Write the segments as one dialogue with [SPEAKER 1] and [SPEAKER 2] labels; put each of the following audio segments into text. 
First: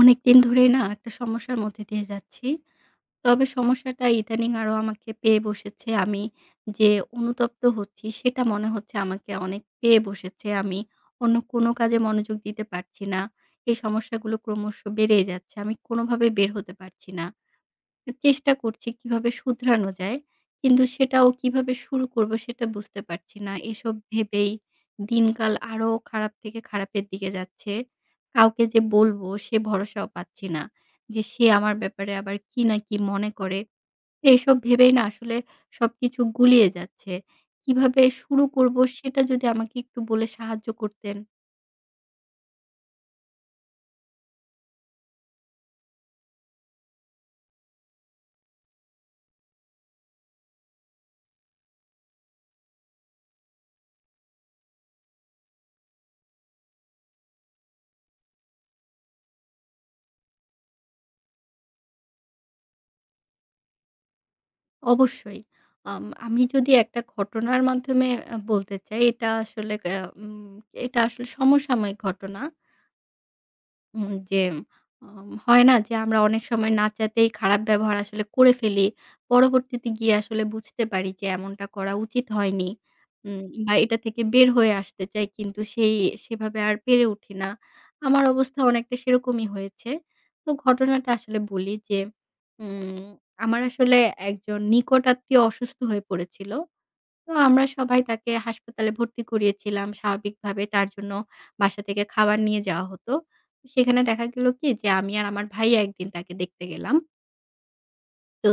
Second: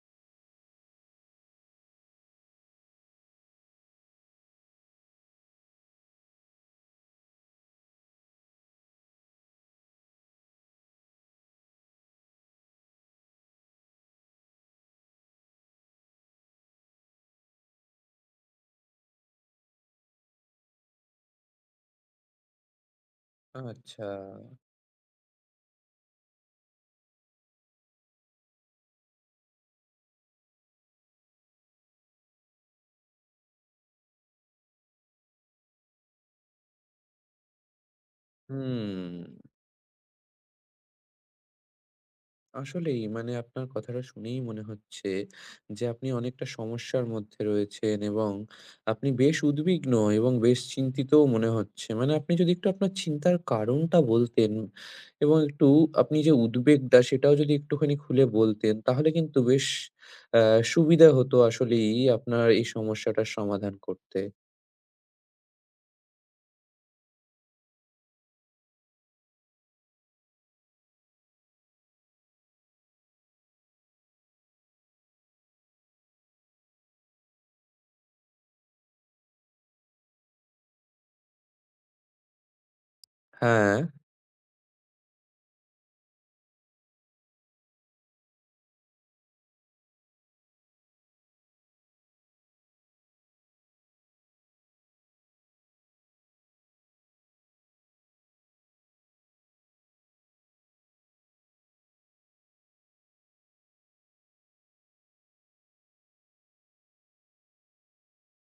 [SPEAKER 1] অনেকদিন ধরেই না একটা সমস্যার মধ্যে দিয়ে যাচ্ছি। তবে সমস্যাটা ইদানিং আরো আমাকে পেয়ে বসেছে। আমি যে অনুতপ্ত হচ্ছি সেটা মনে হচ্ছে আমাকে অনেক পেয়ে বসেছে। আমি অন্য কোনো কাজে মনোযোগ দিতে পারছি না। এই সমস্যাগুলো ক্রমশ বেড়েই যাচ্ছে। আমি কোনোভাবে বের হতে পারছি না। চেষ্টা করছি কিভাবে শুধরানো যায়। কিন্তু সেটাও কিভাবে শুরু করব সেটা বুঝতে পারছি না। এসব
[SPEAKER 2] আচ্ছা।
[SPEAKER 1] ভেবেই দিনকাল আরো খারাপ থেকে খারাপের দিকে যাচ্ছে। কাউকে যে বলবো সে ভরসাও পাচ্ছি না। যে সে আমার ব্যাপারে আবার কি না কি মনে করে। এসব ভেবেই না আসলে সবকিছু গুলিয়ে যাচ্ছে। কিভাবে শুরু করব
[SPEAKER 2] হুম,
[SPEAKER 1] সেটা যদি আমাকে একটু বলে সাহায্য করতেন।
[SPEAKER 2] আসলেই মানে আপনার কথাটা শুনেই মনে হচ্ছে যে আপনি অনেকটা সমস্যার মধ্যে রয়েছেন এবং আপনি বেশ উদ্বিগ্ন এবং বেশ চিন্তিতও মনে হচ্ছে। মানে আপনি যদি একটু আপনার চিন্তার কারণটা বলতেন এবং একটু আপনি যে উদ্বেগটা সেটাও যদি একটুখানি খুলে বলতেন তাহলে কিন্তু বেশ আ সুবিধা হতো আসলেই আপনার এই সমস্যাটার সমাধান করতে।
[SPEAKER 1] অবশ্যই। আমি যদি একটা ঘটনার মাধ্যমে বলতে চাই। উম এটা আসলে সমসাময়িক ঘটনা। উম যে উম হয় না যে আমরা অনেক সময় না চাইতেই খারাপ ব্যবহার আসলে করে ফেলি। পরবর্তীতে গিয়ে আসলে বুঝতে পারি যে এমনটা করা উচিত হয়নি। বা
[SPEAKER 2] হ্যাঁ,
[SPEAKER 1] এটা থেকে বের হয়ে আসতে চাই কিন্তু সেভাবে আর পেরে উঠি না। আমার অবস্থা অনেকটা সেরকমই হয়েছে। তো ঘটনাটা আসলে বলি যে উম আমার আসলে একজন নিকট আত্মীয় অসুস্থ হয়ে পড়েছিল। তো আমরা সবাই তাকে হাসপাতালে ভর্তি করিয়েছিলাম স্বাভাবিকভাবে। তার জন্য বাসা থেকে খাবার নিয়ে যাওয়া হতো। সেখানে দেখা গেল কি যে আমি আর আমার ভাই একদিন তাকে দেখতে গেলাম। তো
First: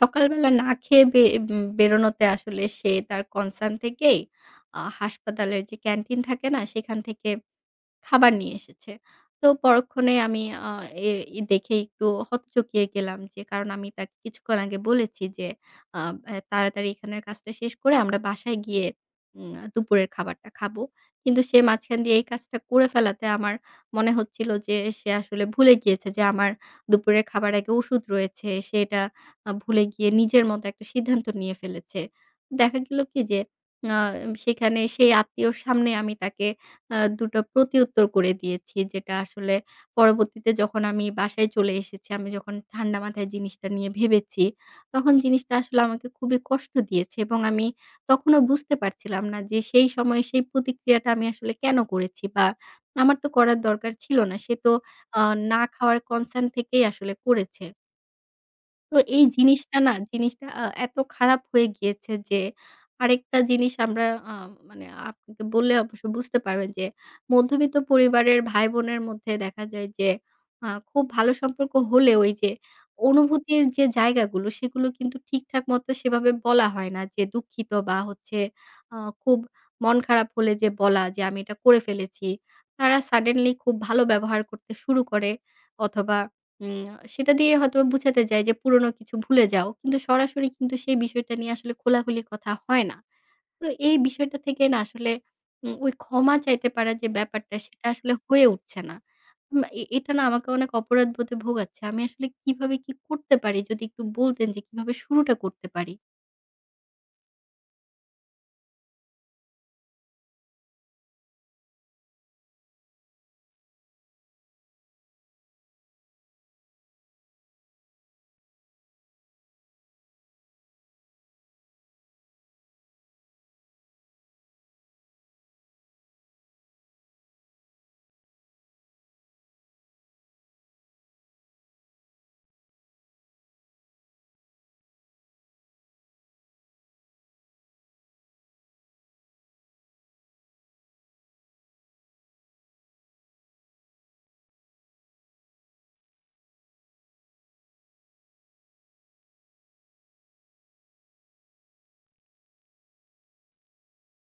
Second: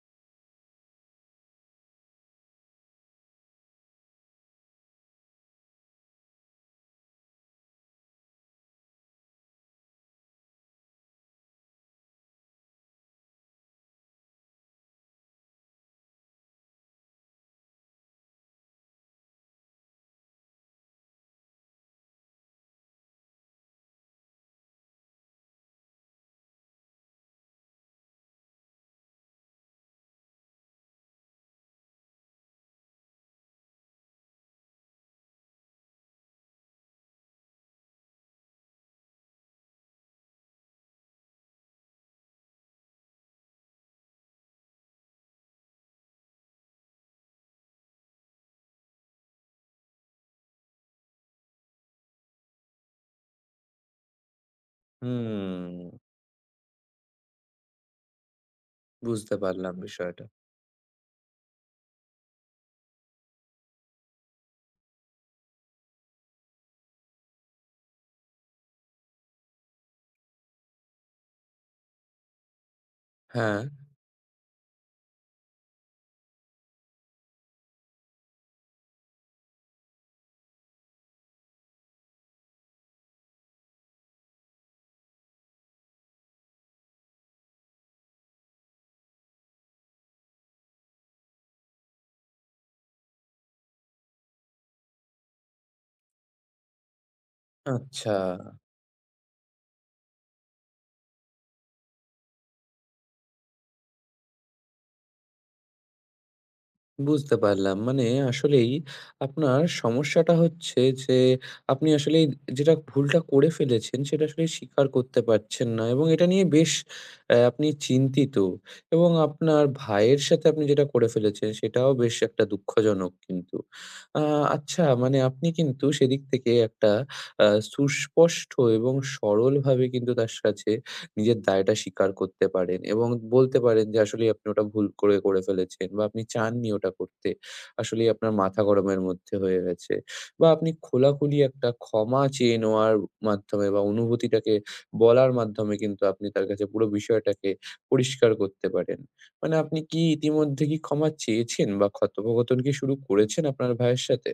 [SPEAKER 1] সকালবেলা না খেয়ে বে উম বেরোনোতে আসলে সে তার কনসার্ন থেকেই হাসপাতালের যে ক্যান্টিন থাকে না সেখান থেকে খাবার নিয়ে এসেছে। তো পরক্ষণে আমি আ এ ই দেখে একটু হকচকিয়ে গেলাম যে, কারণ আমি তাকে কিছুক্ষণ আগে বলেছি যে, আ অ্যা "তাড়াতাড়ি এখানের কাজটা শেষ করে আমরা বাসায় গিয়ে দুপুরের খাবারটা খাবো।" কিন্তু সে মাঝখান দিয়ে এই কাজটা করে ফেলাতে আমার মনে হচ্ছিল যে সে আসলে ভুলে গিয়েছে যে আমার দুপুরের খাবার আগে ওষুধ রয়েছে। সে এটা ভুলে গিয়ে নিজের মতো একটা সিদ্ধান্ত নিয়ে ফেলেছে। দেখা গেল কি যে আ সেখানে সেই আত্মীয়র সামনে আমি তাকে ২ টো প্রতিউত্তর করে দিয়েছি। যেটা আসলে পরবর্তীতে যখন আমি বাসায় চলে এসেছি, আমি যখন ঠান্ডা মাথায় জিনিসটা নিয়ে ভেবেছি, তখন জিনিসটা আসলে আমাকে খুবই কষ্ট দিয়েছে এবং আমি তখনও বুঝতে পারছিলাম না যে সেই সময়ে সেই প্রতিক্রিয়াটা আমি আসলে কেন করেছি, বা আমার তো করার দরকার ছিল না। সে তো আ না
[SPEAKER 2] হুম,
[SPEAKER 1] খাওয়ার কনসার্ন থেকেই আসলে করেছে। তো এই
[SPEAKER 2] বুঝতে পারলাম
[SPEAKER 1] জিনিসটা না
[SPEAKER 2] বিষয়টা।
[SPEAKER 1] জিনিসটা আ এত খারাপ হয়ে গিয়েছে যে আরেকটা জিনিস আমরা, আ মানে আপনাকে বললে অবশ্য বুঝতে পারবেন, যে মধ্যবিত্ত পরিবারের ভাই-বোনের মধ্যে দেখা যায় যে খুব ভালো সম্পর্ক হলেও ওই যে
[SPEAKER 2] হ্যাঁ,
[SPEAKER 1] অনুভূতির যে জায়গাগুলো সেগুলো কিন্তু ঠিকঠাক মতো সেভাবে বলা হয় না, যে দুঃখিত, বা হচ্ছে আ খুব মন খারাপ হলে যে বলা যে আমি এটা করে ফেলেছি। তারা সাডেনলি খুব ভালো ব্যবহার করতে শুরু করে, অথবা উম সেটা দিয়ে হয়তোবা বুঝাতে চায় যে পুরোনো কিছু ভুলে যাও। কিন্তু সরাসরি কিন্তু সেই বিষয়টা নিয়ে আসলে খোলাখুলি কথা হয় না। তো এই বিষয়টা থেকে না আসলে ওই ক্ষমা চাইতে পারা যে ব্যাপারটা সেটা আসলে
[SPEAKER 2] আচ্ছা।
[SPEAKER 1] হয়ে উঠছে না। উম এ এটা না আমাকে অনেক অপরাধবোধে ভোগাচ্ছে। আমি আসলে কিভাবে কি করতে পারি, যদি একটু বলতেন যে কিভাবে শুরুটা করতে পারি?
[SPEAKER 2] বুঝতে পারলাম। মানে আসলেই আপনার সমস্যাটা হচ্ছে যে, আপনি আসলেই যেটা ভুলটা করে ফেলেছেন, সেটা আসলে স্বীকার করতে পারছেন না এবং এটা নিয়ে বেশ আপনি চিন্তিত এবং আপনার ভাইয়ের সাথে আপনি যেটা করে ফেলেছেন, সেটাও বেশ একটা দুঃখজনক কিন্তু। আ আচ্ছা, মানে আপনি কিন্তু সেদিক থেকে একটা আ সুস্পষ্ট এবং সরলভাবে কিন্তু তার সাথে নিজের দায়টা স্বীকার করতে পারেন এবং বলতে পারেন যে আসলেই আপনি ওটা ভুল করে করে ফেলেছেন বা আপনি চাননি ওটা করতে। আসলেই আপনার মাথা গরমের মধ্যে হয়ে গেছে। বা আপনি খোলাখুলি একটা ক্ষমা চেয়ে নেওয়ার মাধ্যমে বা অনুভূতিটাকে বলার মাধ্যমে কিন্তু আপনি তার কাছে পুরো বিষয়টাকে পরিষ্কার করতে পারেন। মানে আপনি কি ইতিমধ্যে কি ক্ষমা চেয়েছেন বা কথোপকথন কি শুরু করেছেন আপনার ভাইয়ের সাথে?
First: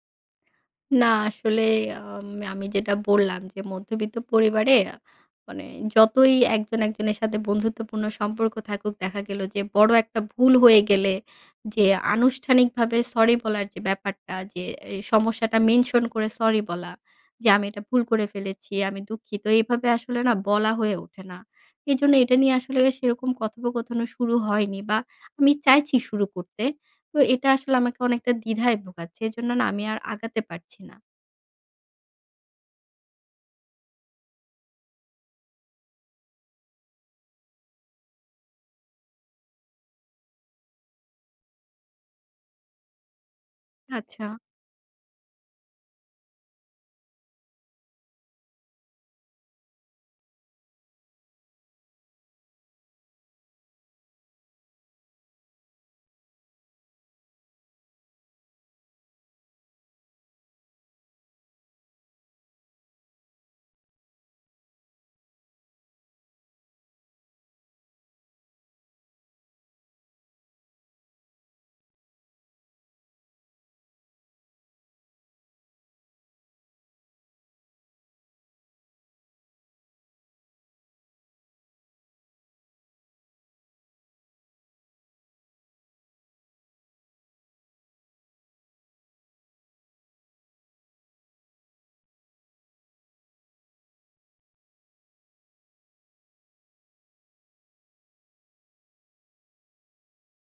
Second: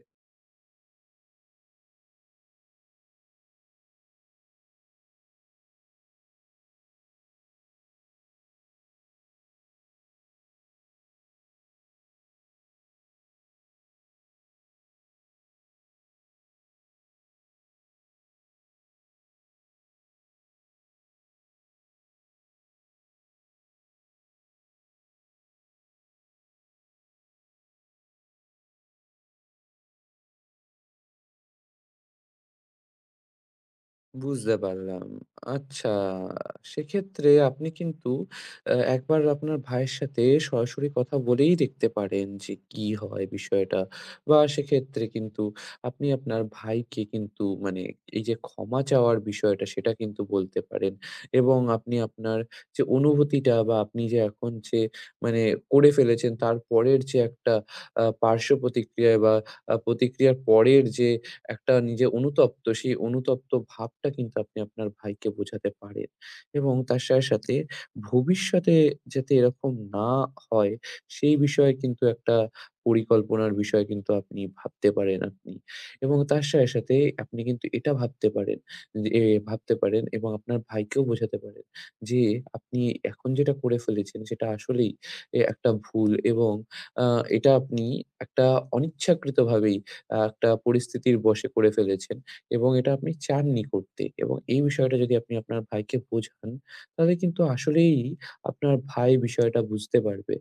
[SPEAKER 1] না আসলে আম আমি যেটা বললাম যে মধ্যবিত্ত পরিবারে, মানে যতই একজন একজনের সাথে বন্ধুত্বপূর্ণ সম্পর্ক থাকুক, দেখা গেল যে বড় একটা ভুল হয়ে গেলে যে আনুষ্ঠানিকভাবে সরি বলার যে ব্যাপারটা, যে এই সমস্যাটা মেনশন করে সরি বলা যে আমি এটা ভুল করে ফেলেছি, আমি দুঃখিত। এভাবে আসলে না বলা হয়ে ওঠে না। এজন্য এটা নিয়ে আসলে সেরকম কথোপকথনও শুরু হয়নি, বা আমি চাইছি শুরু করতে। তো এটা আসলে আমাকে অনেকটা দ্বিধায় ভোগাচ্ছে। এজন্য না আমি আর আগাতে পারছি না।
[SPEAKER 2] বুঝতে পারলাম। আচ্ছা, সেক্ষেত্রে আপনি কিন্তু একবার আপনার ভাইয়ের সাথে সরাসরি কথা বলেই দেখতে পারেন যে কি হয় বিষয়টা।
[SPEAKER 1] আচ্ছা।
[SPEAKER 2] বা সেক্ষেত্রে কিন্তু আপনি আপনার ভাইকে কিন্তু মানে এই যে ক্ষমা চাওয়ার বিষয়টা সেটা কিন্তু বলতে পারেন। এবং আপনি আপনার যে অনুভূতিটা বা আপনি যে এখন যে মানে করে ফেলেছেন তারপরের যে একটা পার্শ্ব প্রতিক্রিয়া বা প্রতিক্রিয়ার পরের যে একটা নিজে অনুতপ্ত, সেই অনুতপ্ত ভাবটা কিন্তু আপনি আপনার ভাইকে বোঝাতে পারেন এবং তার সাথে, সাথে ভবিষ্যতে যাতে এরকম না হয় সেই বিষয়ে কিন্তু একটা পরিকল্পনার বিষয় কিন্তু আপনি ভাবতে পারেন আপনি এবং তার সাথে, সাথে আপনি কিন্তু এটা ভাবতে পারেন যে ভাবতে পারেন এবং আপনার ভাইকেও বোঝাতে পারেন যে আপনি এখন যেটা করে ফেলেছেন সেটা আসলেই একটা ভুল এবং আ এটা আপনি একটা অনিচ্ছাকৃতভাবেই একটা পরিস্থিতির বশে করে ফেলেছেন এবং এটা আপনি চাননি করতে এবং এই বিষয়টা যদি আপনি আপনার ভাইকে বোঝান, তাহলে কিন্তু আসলেই আপনার ভাই বিষয়টা বুঝতে পারবে।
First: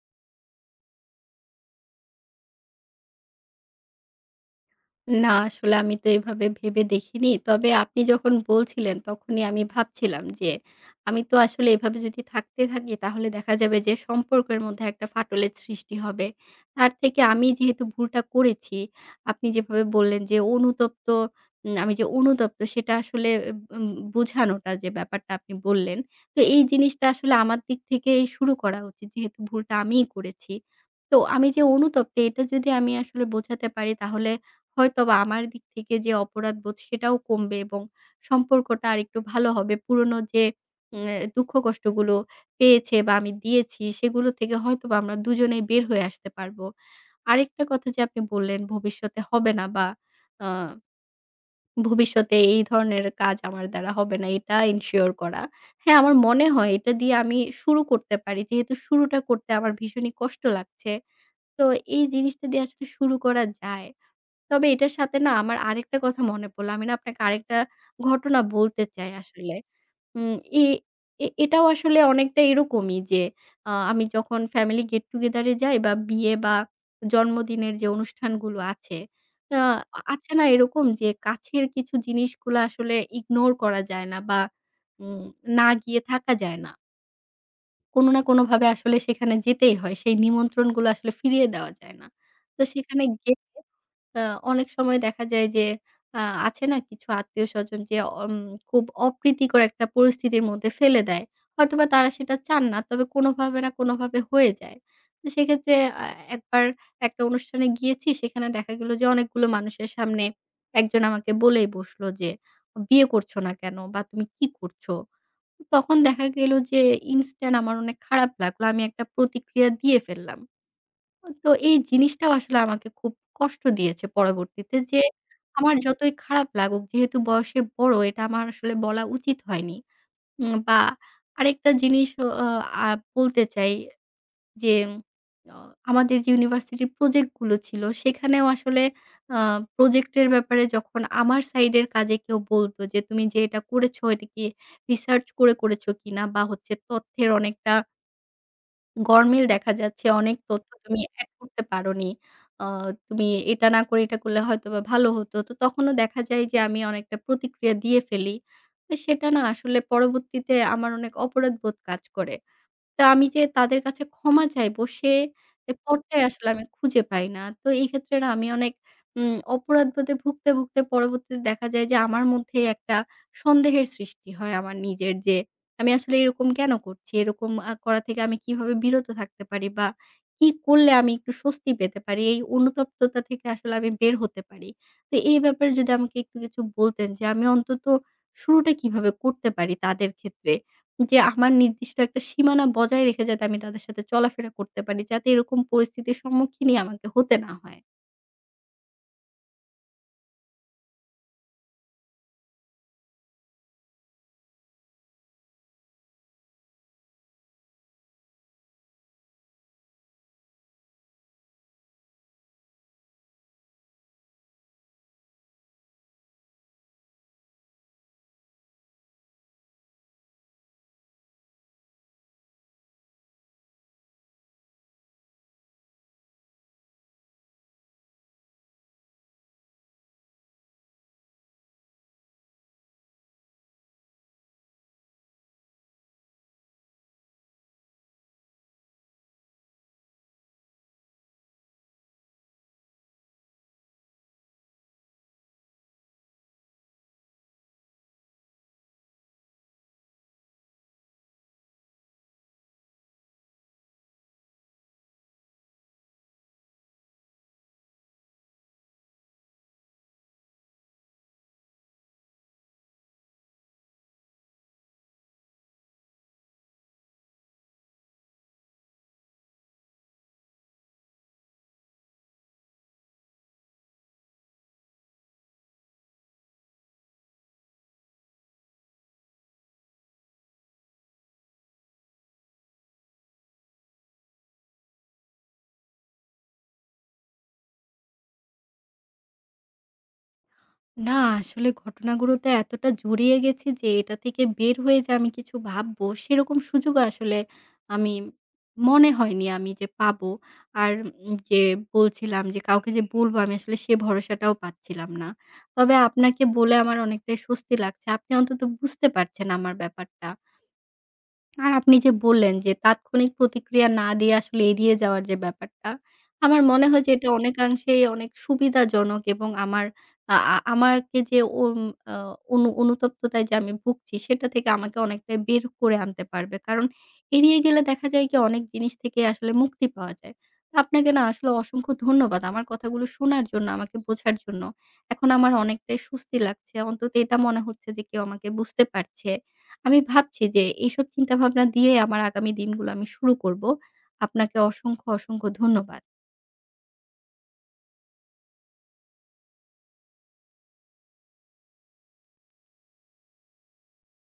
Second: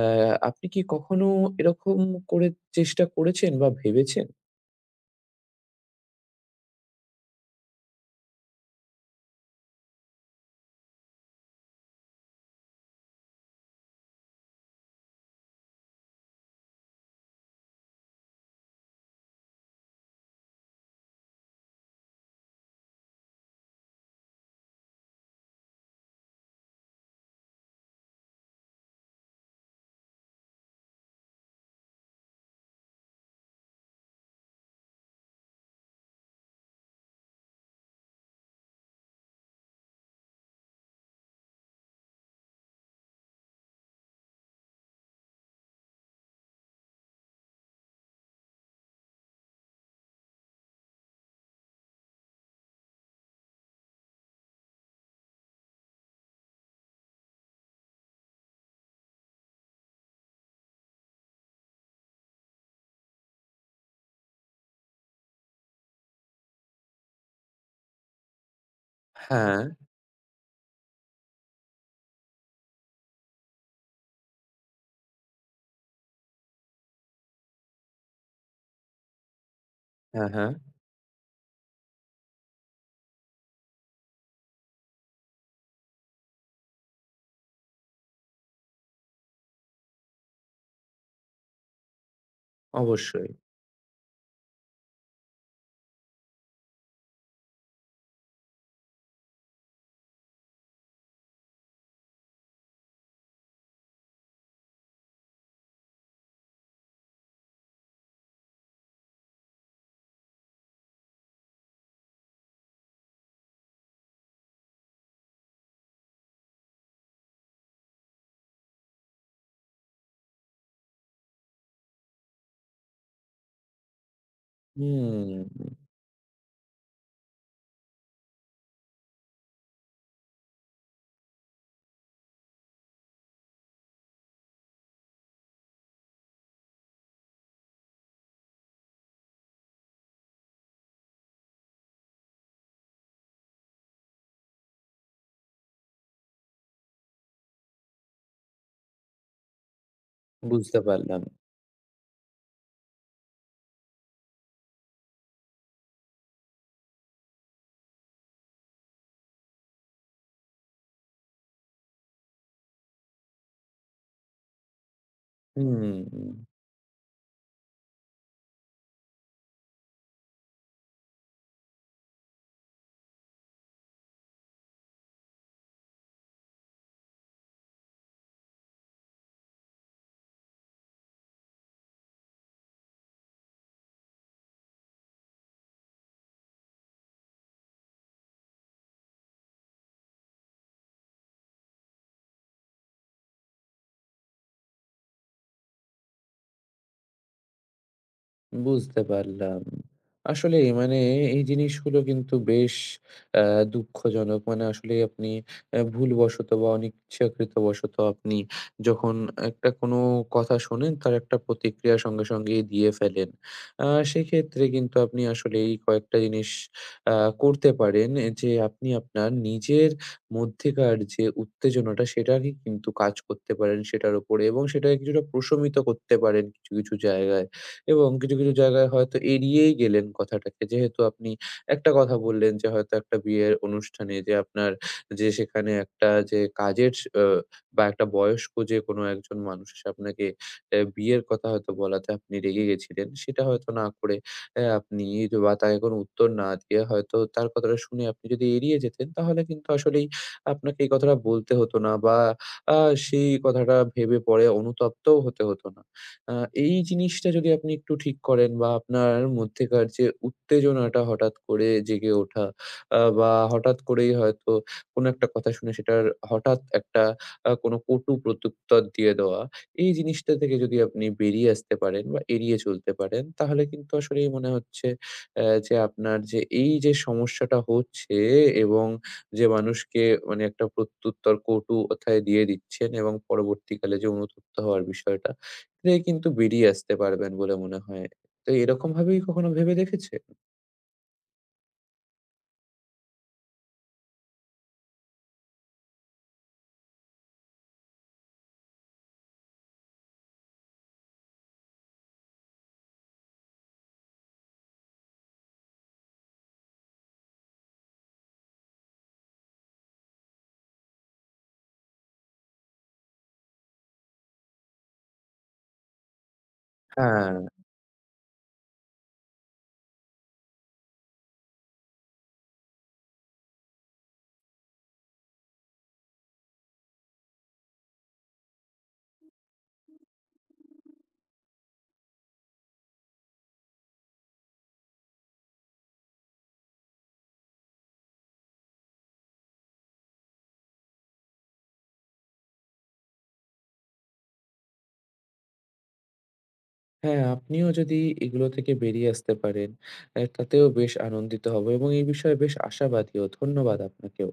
[SPEAKER 2] আ আপনি কি কখনো এরকম করে চেষ্টা করেছেন বা ভেবেছেন?
[SPEAKER 1] না, আসলে আমি তো এভাবে ভেবে দেখিনি। তবে আপনি যখন বলছিলেন, তখনই আমি ভাবছিলাম যে, আমি তো আসলে এভাবে যদি থাকতে থাকি, তাহলে দেখা যাবে যে সম্পর্কের মধ্যে একটা ফাটলের সৃষ্টি হবে। তার থেকে আমি যেহেতু ভুলটা করেছি, আপনি যেভাবে বললেন যে অনুতপ্ত উম আমি যে অনুতপ্ত, সেটা আসলে এব উম বোঝানোটা যে ব্যাপারটা আপনি বললেন। তো এই জিনিসটা আসলে আমার দিক থেকেই শুরু করা উচিত, যেহেতু ভুলটা আমিই করেছি। তো আমি যে অনুতপ্ত, এটা যদি আমি আসলে বোঝাতে পারি, তাহলে হয়তোবা আমার দিক থেকে যে অপরাধবোধ সেটাও কমবে, এবং সম্পর্কটা আরেকটু ভালো হবে। পুরনো যে উম দুঃখ কষ্টগুলো পেয়েছে বা আমি দিয়েছি সেগুলো থেকে হয়তোবা আমরা দুজনেই বের হয়ে আসতে পারবো। আরেকটা কথা যে আপনি বললেন ভবিষ্যতে হবে না, বা আ ভবিষ্যতে এই ধরনের কাজ আমার দ্বারা হবে না, এটা এনশিওর করা। হ্যাঁ, আমার মনে হয় এটা দিয়ে আমি শুরু করতে পারি। যেহেতু শুরুটা করতে আমার ভীষণই কষ্ট লাগছে। তো এই জিনিসটা দিয়ে আসলে শুরু করা যায়। তবে এটার সাথে না আমার আরেকটা কথা মনে পড়লো। আমি না আপনাকে আরেকটা ঘটনা বলতে চাই আসলে।
[SPEAKER 2] হ্যাঁ,
[SPEAKER 1] উম এ এ এটাও আসলে অনেকটা এরকমই যে আমি যখন ফ্যামিলি গেট টুগেদার এ যাই, বা বিয়ে, বা জন্মদিনের যে অনুষ্ঠানগুলো আছে, আ
[SPEAKER 2] হ্যাঁ,
[SPEAKER 1] আছে না
[SPEAKER 2] হ্যাঁ,
[SPEAKER 1] এরকম যে কাছের কিছু জিনিসগুলো আসলে ইগনোর করা যায় না, বা উম না গিয়ে থাকা যায় না। কোনো না কোনোভাবে আসলে সেখানে যেতেই হয়। সেই নিমন্ত্রণগুলো আসলে ফিরিয়ে দেওয়া যায় না। তো সেখানে
[SPEAKER 2] অবশ্যই।
[SPEAKER 1] গেলে আ অনেক সময় দেখা যায় যে, আ আছে না কিছু আত্মীয়স্বজন যে খুব অপ্রীতিকর একটা পরিস্থিতির মধ্যে ফেলে দেয়। হয়তোবা তারা সেটা চান না, তবে কোনোভাবে না কোনোভাবে হয়ে যায়। তো সেক্ষেত্রে আ একবার একটা অনুষ্ঠানে গিয়েছি, সেখানে দেখা গেল যে অনেকগুলো মানুষের সামনে একজন আমাকে বলেই বসলো যে, "বিয়ে করছো না কেন? বা তুমি কি করছো?" তখন দেখা গেল যে ইনস্ট্যান্ট আমার অনেক খারাপ লাগলো। আমি একটা প্রতিক্রিয়া দিয়ে ফেললাম। তো এই জিনিসটাও আসলে আমাকে খুব কষ্ট দিয়েছে পরবর্তীতে, যে
[SPEAKER 2] হুম,
[SPEAKER 1] আমার যতই খারাপ লাগুক, যেহেতু বয়সে বড়, এটা আমার আসলে বলা উচিত হয়নি। বা আরেকটা জিনিস অ আ বলতে চাই, যে অ আমাদের যে ইউনিভার্সিটির প্রজেক্ট গুলো ছিল, সেখানেও আসলে আ প্রজেক্টের ব্যাপারে যখন আমার সাইডের কাজে কেউ বলত যে, "তুমি যে এটা করেছো এটা কি রিসার্চ করে করেছো কিনা, বা হচ্ছে তথ্যের অনেকটা গরমিল দেখা যাচ্ছে, অনেক তথ্য
[SPEAKER 2] বুঝতে
[SPEAKER 1] তুমি
[SPEAKER 2] পারলাম।
[SPEAKER 1] এড করতে পারোনি। আ তুমি এটা না করে এটা করলে হয়তোবা ভালো হতো।" তো তখনও দেখা যায় যে আমি অনেকটা প্রতিক্রিয়া দিয়ে ফেলি। তো সেটা না আসলে পরবর্তীতে আমার অনেক অপরাধবোধ কাজ করে। তা আমি যে তাদের কাছে ক্ষমা চাইবো, এ
[SPEAKER 2] হুম।
[SPEAKER 1] পথটাই আসলে আমি খুঁজে পাই না। তো এই ক্ষেত্রে না আমি অনেক অপরাধবোধে ভুগতে, ভুগতে পরবর্তীতে দেখা যায় যে আমার মধ্যেই একটা সন্দেহের সৃষ্টি হয়, আমার নিজের, যে আমি আসলে এরকম কেন করছি? এরকম করা থেকে আমি কিভাবে বিরত থাকতে পারি? বা কি করলে আমি একটু স্বস্তি পেতে পারি? এই অনুতপ্ততা থেকে আসলে আমি বের হতে পারি। তো এই ব্যাপারে যদি আমাকে একটু কিছু বলতেন যে আমি অন্তত শুরুটা কিভাবে করতে পারি তাদের ক্ষেত্রে? যে আমার নির্দিষ্ট একটা সীমানা বজায় রেখে যাতে আমি তাদের সাথে চলাফেরা করতে পারি। যাতে এরকম পরিস্থিতির সম্মুখীনই আমাকে হতে না হয়।
[SPEAKER 2] বুঝতে পারলাম। আসলেই মানে এই জিনিসগুলো কিন্তু বেশ আ দুঃখজনক। মানে আসলেই আপনি ভুলবশত বা অনিচ্ছাকৃতবশত আপনি যখন একটা কোনো কথা শোনেন তার একটা প্রতিক্রিয়া সঙ্গে সঙ্গেই দিয়ে ফেলেন। আ সেক্ষেত্রে কিন্তু আপনি আসলেই কয়েকটা জিনিস আ করতে পারেন যে আপনি আপনার নিজের মধ্যেকার যে উত্তেজনাটা সেটাকে কিন্তু কাজ করতে পারেন সেটার উপরে এবং সেটাকে কিছুটা প্রশমিত করতে পারেন কিছু, কিছু জায়গায়। এবং কিছু, কিছু জায়গায় হয়তো এড়িয়েই গেলেন কথাটাকে। যেহেতু আপনি একটা কথা বললেন যে হয়তো একটা বিয়ের অনুষ্ঠানে যে আপনার যে সেখানে একটা যে কাজের স আ বা একটা বয়স্ক যে কোনো একজন মানুষ এসে আপনাকে এ বিয়ের কথা হয়তো বলাতে আপনি রেগে গেছিলেন। সেটা হয়তো না করে আপনি যে বা তাকে কোনো উত্তর না দিয়ে হয়তো তার কথাটা শুনে আপনি যদি এড়িয়ে যেতেন তাহলে কিন্তু আসলেই আপনাকে এই কথাটা বলতে হতো না বা আ সেই কথাটা ভেবে পরে অনুতপ্তও হতে হতো না। আ এই জিনিসটা যদি আপনি একটু ঠিক করেন বা আপনার মধ্যেকার যে উত্তেজনাটা হঠাৎ করে জেগে ওঠা বা হঠাৎ করেই হয়তো কোনো একটা কথা শুনে সেটার হঠাৎ একটা কোনো কটু প্রত্যুত্তর দিয়ে দেওয়া, এই জিনিসটা থেকে যদি আপনি বেরিয়ে আসতে পারেন বা এড়িয়ে চলতে পারেন, তাহলে কিন্তু আসলেই মনে হচ্ছে যে আপনার যে এই যে সমস্যাটা হচ্ছে এবং যে মানুষকে মানে একটা প্রত্যুত্তর কটু কথায় দিয়ে দিচ্ছেন এবং পরবর্তীকালে যে অনুতপ্ত হওয়ার বিষয়টা ক্ষেত্রে কিন্তু বেরিয়ে আসতে পারবেন বলে মনে হয়। তো এরকম ভাবেই কখনো ভেবে দেখেছেন?
[SPEAKER 1] না আসলে ঘটনাগুলোতে এতটা জড়িয়ে গেছি যে এটা থেকে বের হয়ে যে আমি কিছু ভাববো সেরকম সুযোগও আসলে আমি মনে হয়নি আমি যে পাবো। আর যে বলছিলাম যে কাউকে যে বলবো আমি, আসলে সে ভরসাটাও পাচ্ছিলাম না। তবে আপনাকে বলে আমার অনেকটাই স্বস্তি লাগছে। আপনি অন্তত বুঝতে পারছেন আমার ব্যাপারটা। আর আপনি যে বললেন যে তাৎক্ষণিক প্রতিক্রিয়া না দিয়ে আসলে এড়িয়ে যাওয়ার যে ব্যাপারটা, আমার মনে হয় যে এটা
[SPEAKER 2] হ্যাঁ,
[SPEAKER 1] অনেকাংশেই অনেক সুবিধাজনক, এবং আমার আ আ আমাকে যে ওম আ অনুতপ্ততায় যে আমি ভুগছি সেটা থেকে আমাকে অনেকটাই বের করে আনতে পারবে। কারণ এড়িয়ে গেলে দেখা যায় কি অনেক জিনিস থেকে আসলে মুক্তি পাওয়া যায়। তো আপনাকে না আসলে অসংখ্য ধন্যবাদ আমার কথাগুলো শোনার জন্য, আমাকে বোঝার জন্য। এখন আমার অনেকটাই স্বস্তি লাগছে। অন্তত এটা মনে হচ্ছে যে কেউ আমাকে বুঝতে পারছে। আমি ভাবছি যে এইসব চিন্তাভাবনা দিয়ে আমার আগামী দিনগুলো আমি শুরু করব। আপনাকে অসংখ্য, অসংখ্য ধন্যবাদ।
[SPEAKER 2] হ্যাঁ, আপনিও যদি এগুলো থেকে বেরিয়ে আসতে পারেন, তাতেও বেশ আনন্দিত হব এবং এই বিষয়ে বেশ আশাবাদীও। ধন্যবাদ আপনাকেও।